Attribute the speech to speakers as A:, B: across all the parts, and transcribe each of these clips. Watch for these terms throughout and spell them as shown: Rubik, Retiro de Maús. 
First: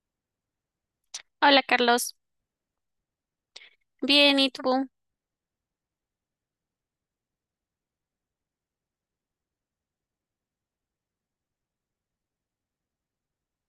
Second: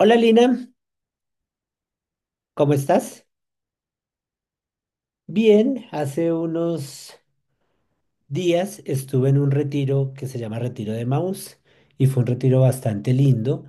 A: Hola Lina,
B: Hola Carlos,
A: ¿cómo estás?
B: bien, ¿y tú?
A: Bien, hace unos días estuve en un retiro que se llama Retiro de Maús y fue un retiro bastante lindo,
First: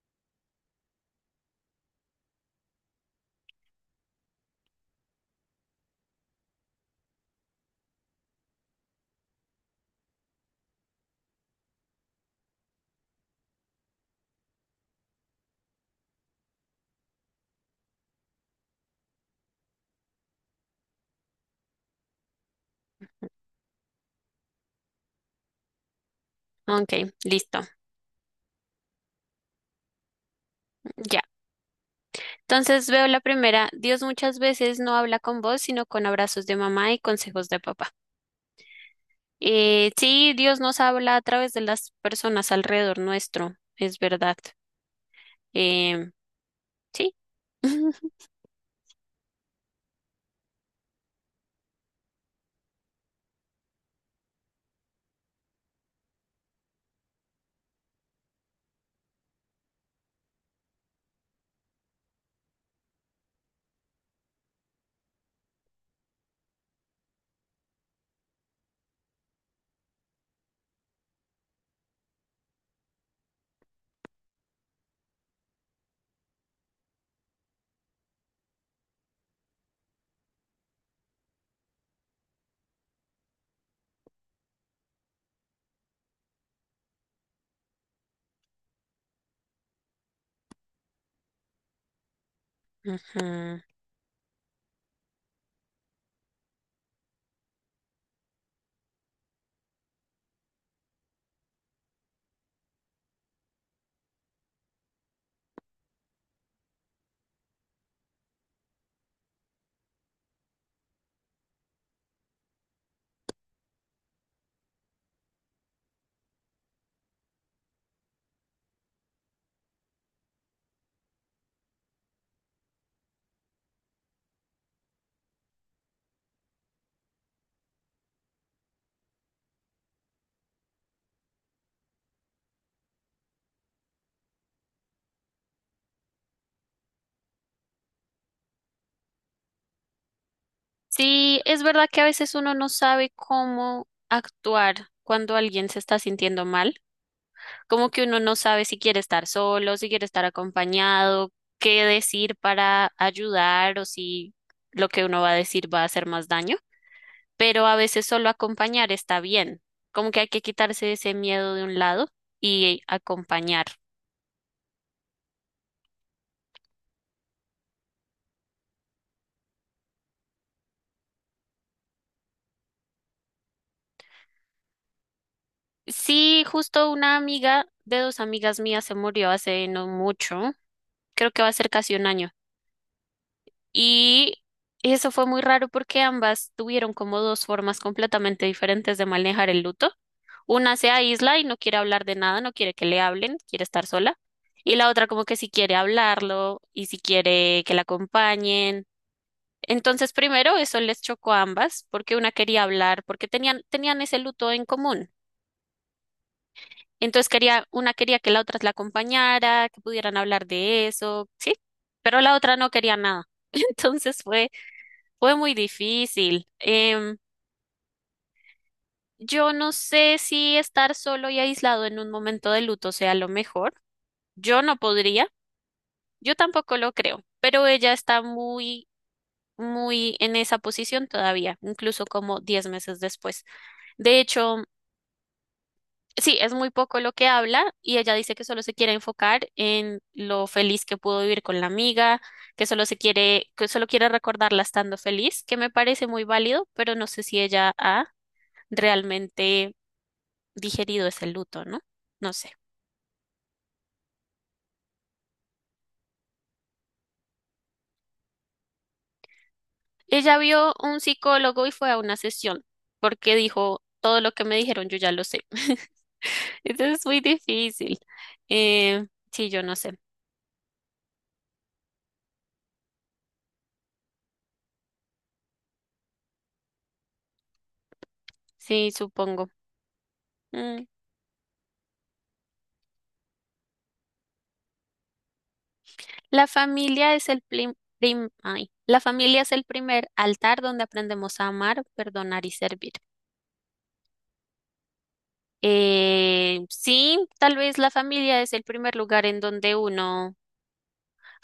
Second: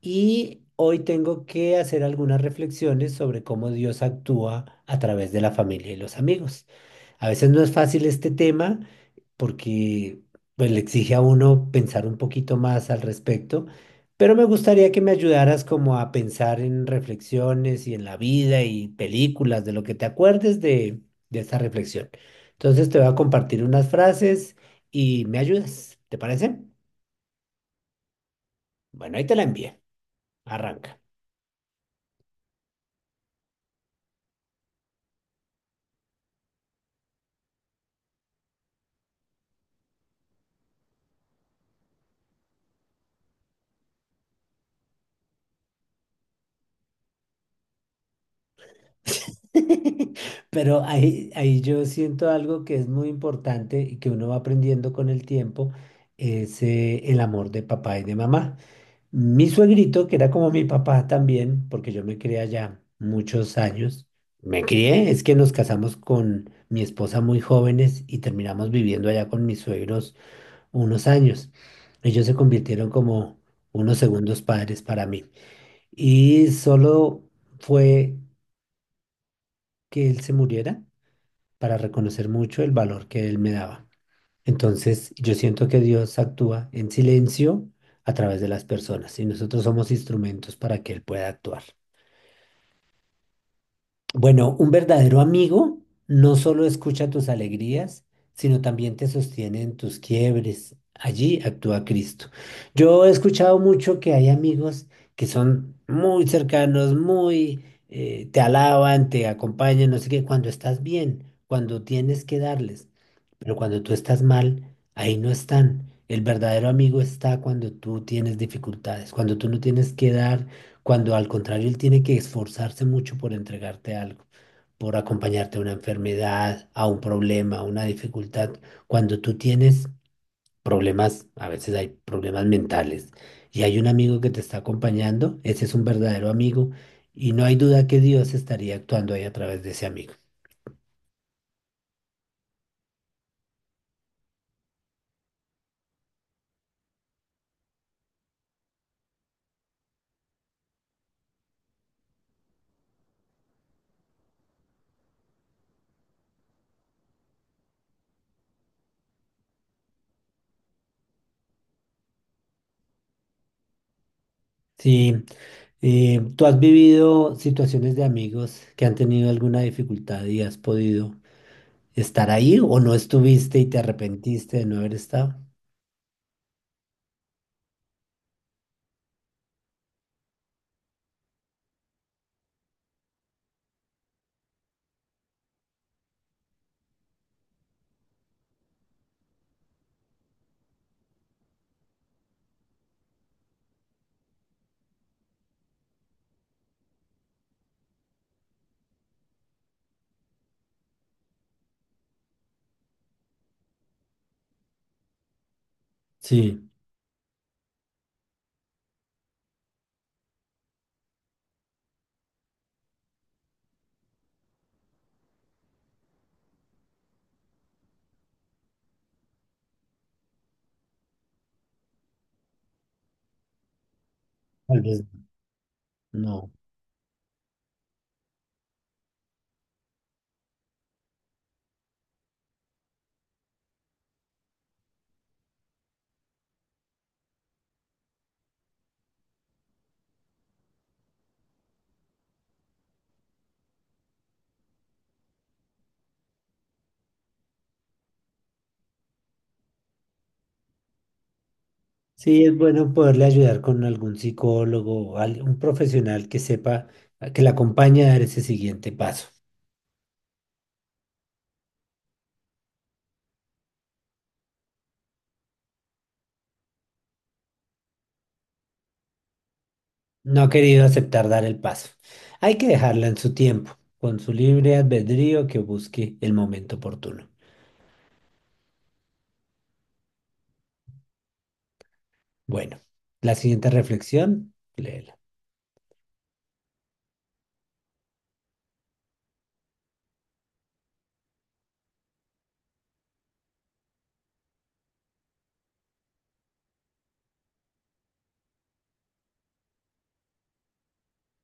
A: y hoy tengo que hacer algunas reflexiones sobre cómo Dios actúa a través de la familia y los amigos. A veces no es fácil este tema porque pues, le exige a uno pensar un poquito más al respecto, pero me gustaría que me ayudaras como a pensar en reflexiones y en la vida y películas, de lo que te acuerdes de esta reflexión. Entonces te voy a compartir unas frases y me ayudas, ¿te parece?
B: Ok, listo,
A: Bueno, ahí te la envié, arranca.
B: ya. Entonces veo la primera. Dios muchas veces no habla con voz, sino con abrazos de mamá y consejos de papá. Sí, Dios nos habla a través de las personas alrededor nuestro, es verdad. Em, sí.
A: Pero ahí yo siento algo que es muy importante y que uno va aprendiendo con el tiempo, es el amor de papá y de mamá. Mi suegrito, que era como mi papá también, porque yo me crié allá muchos años, me crié, es que nos casamos con mi esposa muy jóvenes y terminamos viviendo allá con mis suegros unos años. Ellos se convirtieron como unos segundos padres para mí. Y solo fue que él se muriera para reconocer mucho el valor que él me daba. Entonces, yo siento que Dios actúa en silencio a través de las personas y nosotros somos instrumentos para que él pueda actuar.
B: Ujú.
A: Bueno, un verdadero amigo no solo escucha tus alegrías, sino también te sostiene en tus quiebres. Allí actúa Cristo. Yo he escuchado mucho que hay amigos que son muy cercanos, muy te alaban, te acompañan, no sé qué, cuando estás bien, cuando tienes que darles. Pero cuando tú estás mal, ahí no están. El verdadero amigo está cuando tú tienes dificultades, cuando tú no tienes que dar, cuando al contrario él tiene que esforzarse mucho por entregarte algo, por acompañarte a una enfermedad, a un problema, a una dificultad. Cuando tú tienes problemas, a veces hay problemas mentales, y hay un amigo que te está acompañando, ese es un verdadero amigo, y no hay duda que Dios estaría actuando ahí a través de ese amigo.
B: Sí, es verdad que a veces uno no sabe cómo actuar cuando alguien se está sintiendo mal. Como que uno no sabe si quiere estar solo, si quiere estar acompañado, qué decir para ayudar o si lo que uno va a decir va a hacer más daño. Pero a veces solo acompañar está bien. Como que hay que quitarse ese miedo de un lado y acompañar.
A: Sí, ¿tú has vivido situaciones de amigos que han tenido alguna dificultad y has podido estar ahí o no estuviste y te arrepentiste de no haber estado?
B: Sí, justo una amiga de dos amigas mías se murió hace no mucho, creo que va a ser casi un año. Y eso fue muy raro porque ambas tuvieron como dos formas completamente diferentes de manejar el luto. Una se aísla y no quiere hablar de nada, no quiere que le hablen, quiere estar sola. Y la otra como que si quiere hablarlo y si quiere que la acompañen. Entonces, primero eso les chocó a ambas porque una quería hablar, porque tenían ese luto en común.
A: Sí,
B: Entonces quería, una quería que la otra la acompañara, que pudieran hablar de eso, sí, pero la otra no quería nada. Entonces fue muy difícil. Yo no sé si estar solo y aislado en un momento de luto sea lo mejor. Yo no
A: tal vez
B: podría, yo
A: no.
B: tampoco lo creo, pero ella está muy en esa posición todavía, incluso como 10 meses después. De hecho, sí, es muy poco lo que habla y ella dice que solo se quiere enfocar en lo feliz que pudo vivir con la amiga, que que solo quiere recordarla estando feliz, que me parece muy válido, pero no sé si ella ha realmente digerido ese luto, ¿no? No
A: Sí,
B: sé.
A: es bueno poderle ayudar con algún psicólogo o un profesional que sepa, que la acompañe a dar ese siguiente paso.
B: Ella vio un psicólogo y fue a una sesión porque dijo, todo lo que me dijeron yo ya lo sé. Entonces es muy difícil. Eh, sí, yo no sé.
A: No ha querido aceptar dar el paso. Hay que dejarla en su tiempo, con su libre albedrío que busque el momento oportuno.
B: Sí, supongo. Mm.
A: Bueno, la siguiente reflexión, léela.
B: La familia es el plim- prim- ay. La familia es el primer altar donde aprendemos a amar, perdonar y servir. Sí, tal vez la familia es el primer lugar en donde uno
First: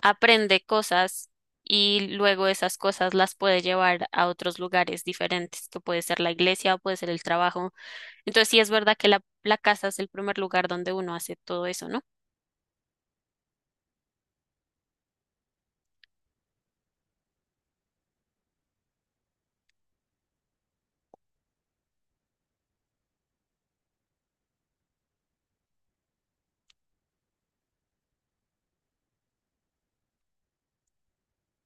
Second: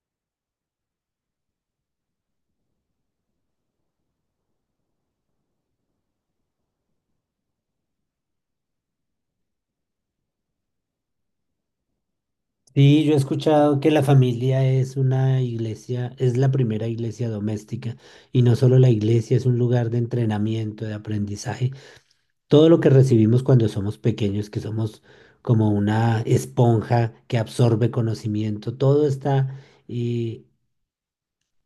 B: aprende cosas y luego esas cosas las puede llevar a otros lugares diferentes, que puede ser la iglesia o puede ser el trabajo. Entonces sí es verdad que la casa es el primer lugar donde uno hace todo eso, ¿no?
A: Sí, yo he escuchado que la familia es una iglesia, es la primera iglesia doméstica y no solo la iglesia, es un lugar de entrenamiento, de aprendizaje. Todo lo que recibimos cuando somos pequeños, que somos como una esponja que absorbe conocimiento, todo está eh,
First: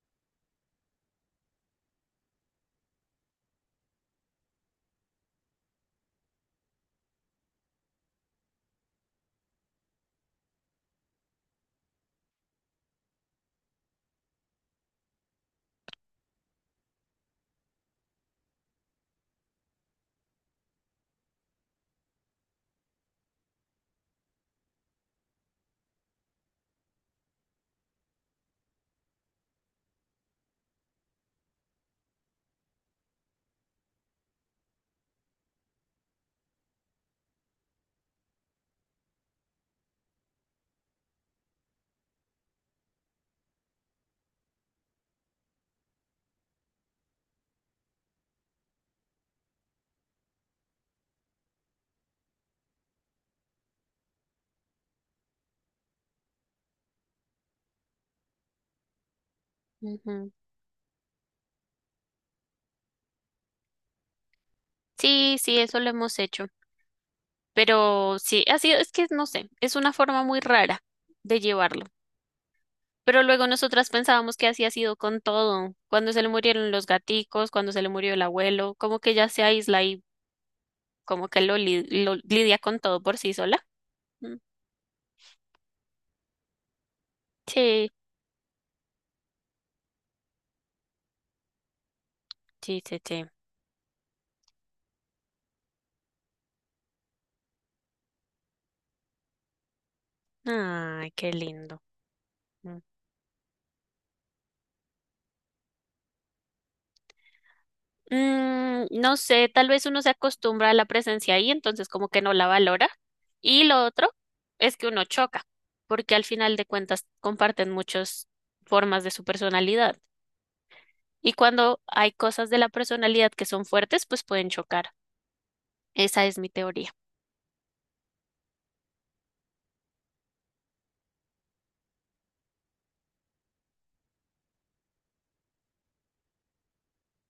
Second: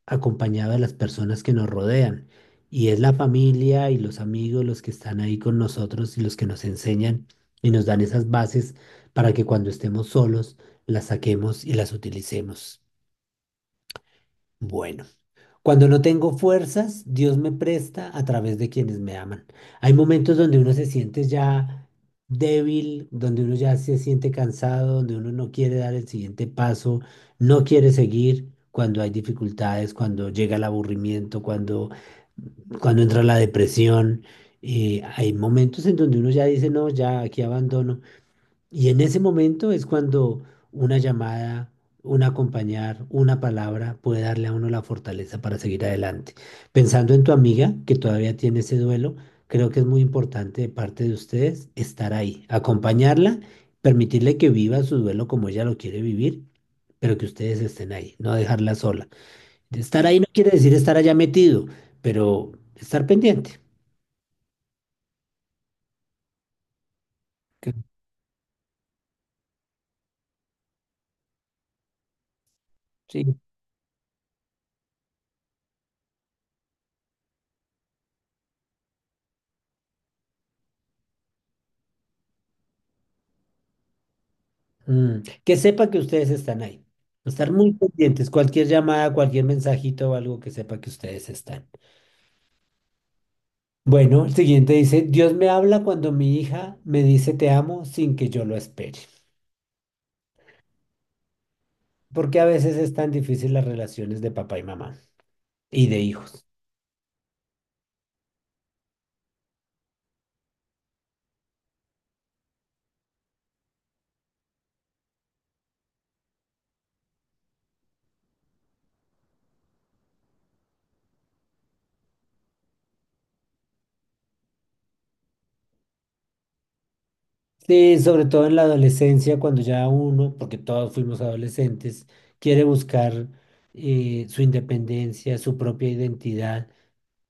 A: acompañado de las personas que nos rodean. Y es la familia y los amigos los que están ahí con nosotros y los que nos enseñan y nos dan esas bases para que cuando estemos solos las saquemos y las utilicemos. Bueno. Cuando no tengo fuerzas, Dios me presta a través de quienes me aman. Hay momentos donde uno se siente ya débil, donde uno ya se siente cansado, donde uno no quiere dar el siguiente paso, no quiere seguir cuando hay dificultades, cuando llega el aburrimiento, cuando entra la depresión. Hay momentos en donde uno ya dice, no, ya aquí abandono. Y en ese momento es cuando una llamada, un acompañar, una palabra puede darle a uno la fortaleza para seguir adelante. Pensando en tu amiga que todavía tiene ese duelo, creo que es muy importante de parte de ustedes estar ahí, acompañarla, permitirle que viva su duelo como ella lo quiere vivir, pero que ustedes estén ahí, no dejarla sola. Estar ahí no
B: Ujú.
A: quiere decir estar allá metido, pero estar pendiente.
B: Sí, sí, eso lo hemos hecho, pero sí, ha sido, es que no sé, es una forma muy rara de llevarlo. Pero
A: Sí,
B: luego nosotras pensábamos que así ha sido con todo, cuando se le murieron los gaticos, cuando se le murió el abuelo, como que ya se aísla y como que lo lidia con todo por sí sola.
A: mm, que sepa que ustedes están ahí. Estar muy
B: Sí,
A: pendientes, cualquier llamada, cualquier mensajito o algo que sepa que ustedes están.
B: sí, sí, sí.
A: Bueno, el siguiente dice, Dios me habla cuando mi hija me dice te amo sin que yo lo espere.
B: Ay, qué lindo.
A: Porque a veces
B: Mm.
A: es tan difícil las relaciones de papá y mamá y de hijos.
B: Mm, no sé, tal vez uno se acostumbra a la presencia ahí, entonces como que no la valora. Y lo otro es que uno choca, porque al final de cuentas comparten muchas formas de su personalidad. Y cuando hay cosas de la personalidad que son fuertes, pues pueden chocar. Esa es mi teoría.
A: Sí, sobre todo en la adolescencia, cuando ya uno, porque todos fuimos adolescentes, quiere buscar su independencia, su propia identidad.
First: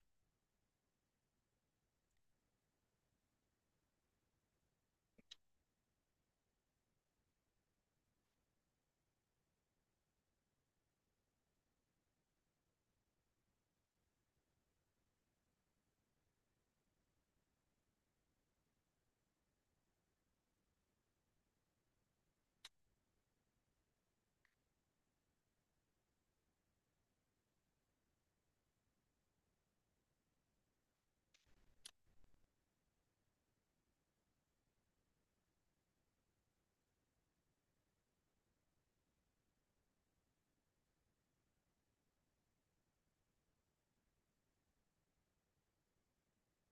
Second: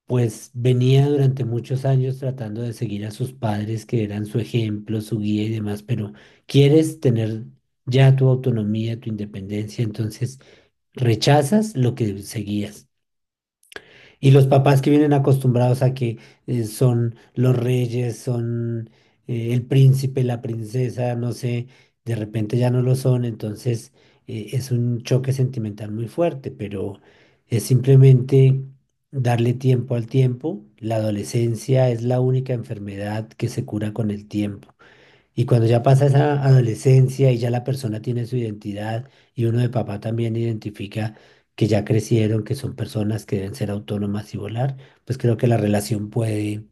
A: Pues venía durante muchos años tratando de seguir a sus padres, que eran su ejemplo, su guía y demás, pero quieres tener ya tu autonomía, tu independencia, entonces rechazas lo que seguías. Y los papás que vienen acostumbrados a que son los reyes, son el príncipe, la princesa, no sé, de repente ya no lo son, entonces es un choque sentimental muy fuerte, pero es simplemente darle tiempo al tiempo. La adolescencia es la única enfermedad que se cura con el tiempo. Y cuando ya pasa esa adolescencia y ya la persona tiene su identidad y uno de papá también identifica que ya crecieron, que son personas que deben ser autónomas y volar, pues creo que la relación puede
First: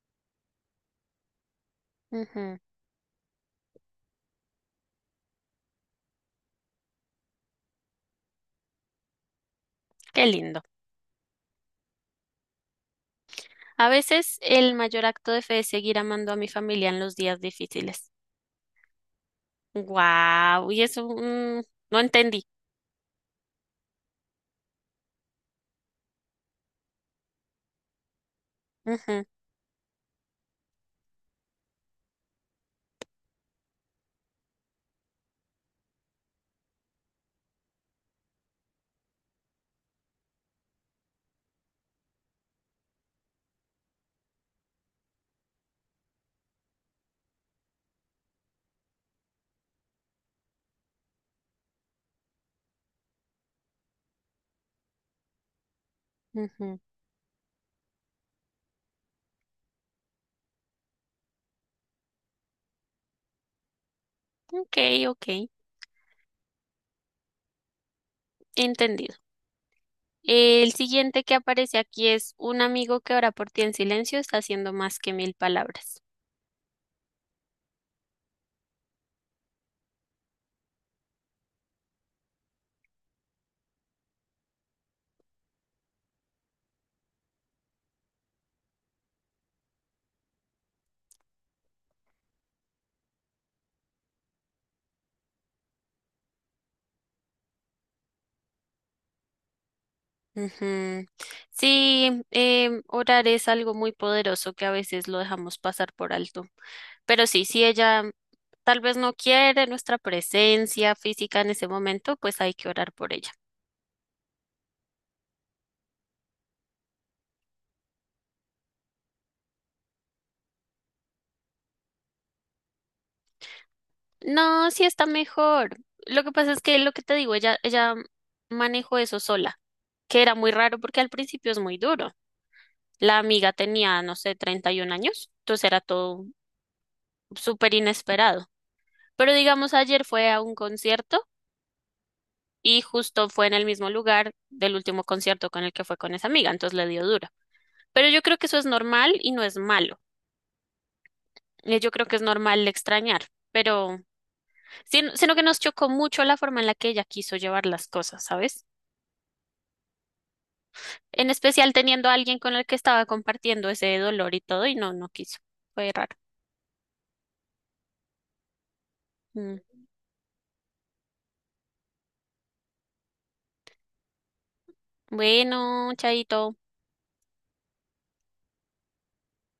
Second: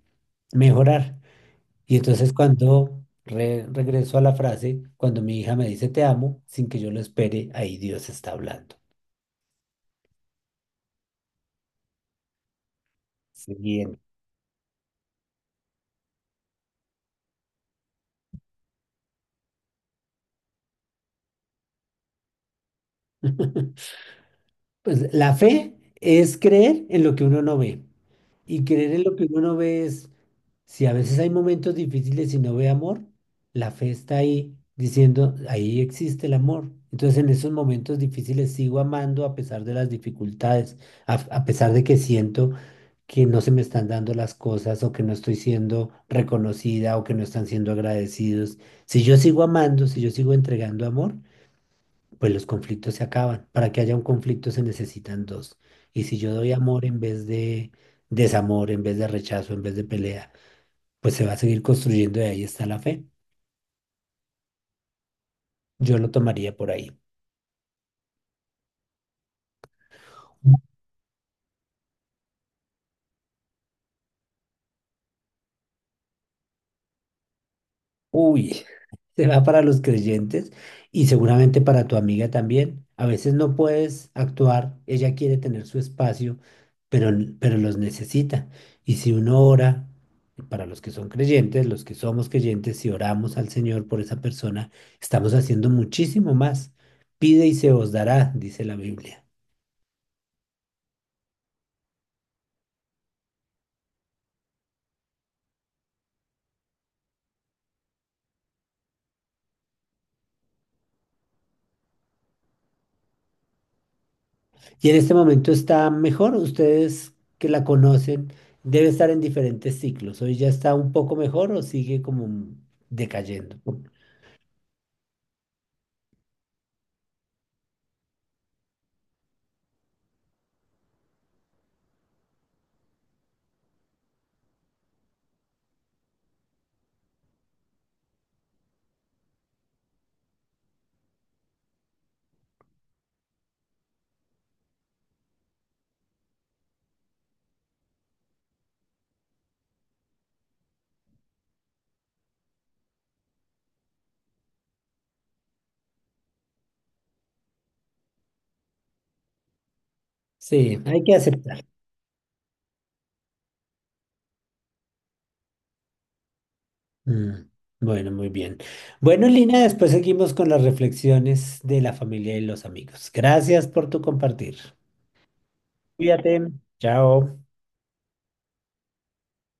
A: mejorar. Y entonces
B: Ujú,
A: cuando regreso a la frase, cuando mi hija me dice te amo, sin que yo lo espere, ahí Dios está hablando.
B: qué lindo. A
A: Siguiente.
B: veces el mayor acto de fe es seguir amando a mi familia en los días difíciles. Guau, y eso mm, no entendí.
A: Pues la fe es creer en lo que uno no ve. Y creer en lo que
B: Ujú,
A: uno no ve es, si a veces hay momentos difíciles y no ve amor, la fe está ahí diciendo, ahí existe el amor. Entonces en esos momentos difíciles sigo amando a pesar de las dificultades, a pesar de que siento que no se me están dando las cosas o que no estoy siendo reconocida o que no están siendo agradecidos. Si yo sigo amando, si yo sigo entregando amor, pues los conflictos se acaban. Para que haya un conflicto se necesitan dos. Y si yo doy
B: ujú.
A: amor en vez de desamor, en vez de rechazo, en vez de pelea, pues se va a seguir construyendo y ahí está la fe.
B: Ok, ok,
A: Yo lo tomaría por ahí.
B: entendido. El siguiente que aparece aquí es un amigo que ora por ti en silencio está haciendo más que mil palabras.
A: Uy, será para los creyentes y seguramente para tu amiga también. A veces no puedes actuar, ella quiere tener su espacio, pero, pero los necesita. Y si uno ora, para los que son creyentes, los que somos creyentes, si oramos al Señor por esa persona, estamos haciendo muchísimo más. Pide y se os dará, dice la Biblia.
B: Ujú. Sí, orar es algo muy poderoso que a veces lo dejamos pasar por alto. Pero sí, si ella tal vez no quiere nuestra presencia física en ese momento, pues hay que orar por ella.
A: Y en este momento está mejor, ustedes que la conocen, debe estar en diferentes ciclos. Hoy ya está un poco mejor o sigue como mm, decayendo.
B: No, sí está mejor. Lo que pasa es que lo que te digo, ella manejó eso sola, que era muy raro porque al principio es muy duro. La amiga tenía, no sé, 31 años, entonces era todo súper inesperado. Pero digamos, ayer fue a un concierto y justo fue en el mismo lugar del último concierto con el que fue con esa amiga, entonces le dio duro. Pero yo creo que eso es normal y no es malo. Yo creo que es normal extrañar, pero sino que nos chocó mucho la forma en la que ella quiso llevar las cosas, ¿sabes?
A: Sí, hay que
B: En
A: aceptar.
B: especial teniendo a alguien con el que estaba compartiendo ese dolor y todo, y no, no quiso. Fue raro.
A: Mm. Bueno, muy bien. Bueno,
B: Mm.
A: Lina, después seguimos con las reflexiones de la familia y los amigos. Gracias por tu compartir.
B: Bueno,
A: Cuídate.
B: chaito.
A: Chao.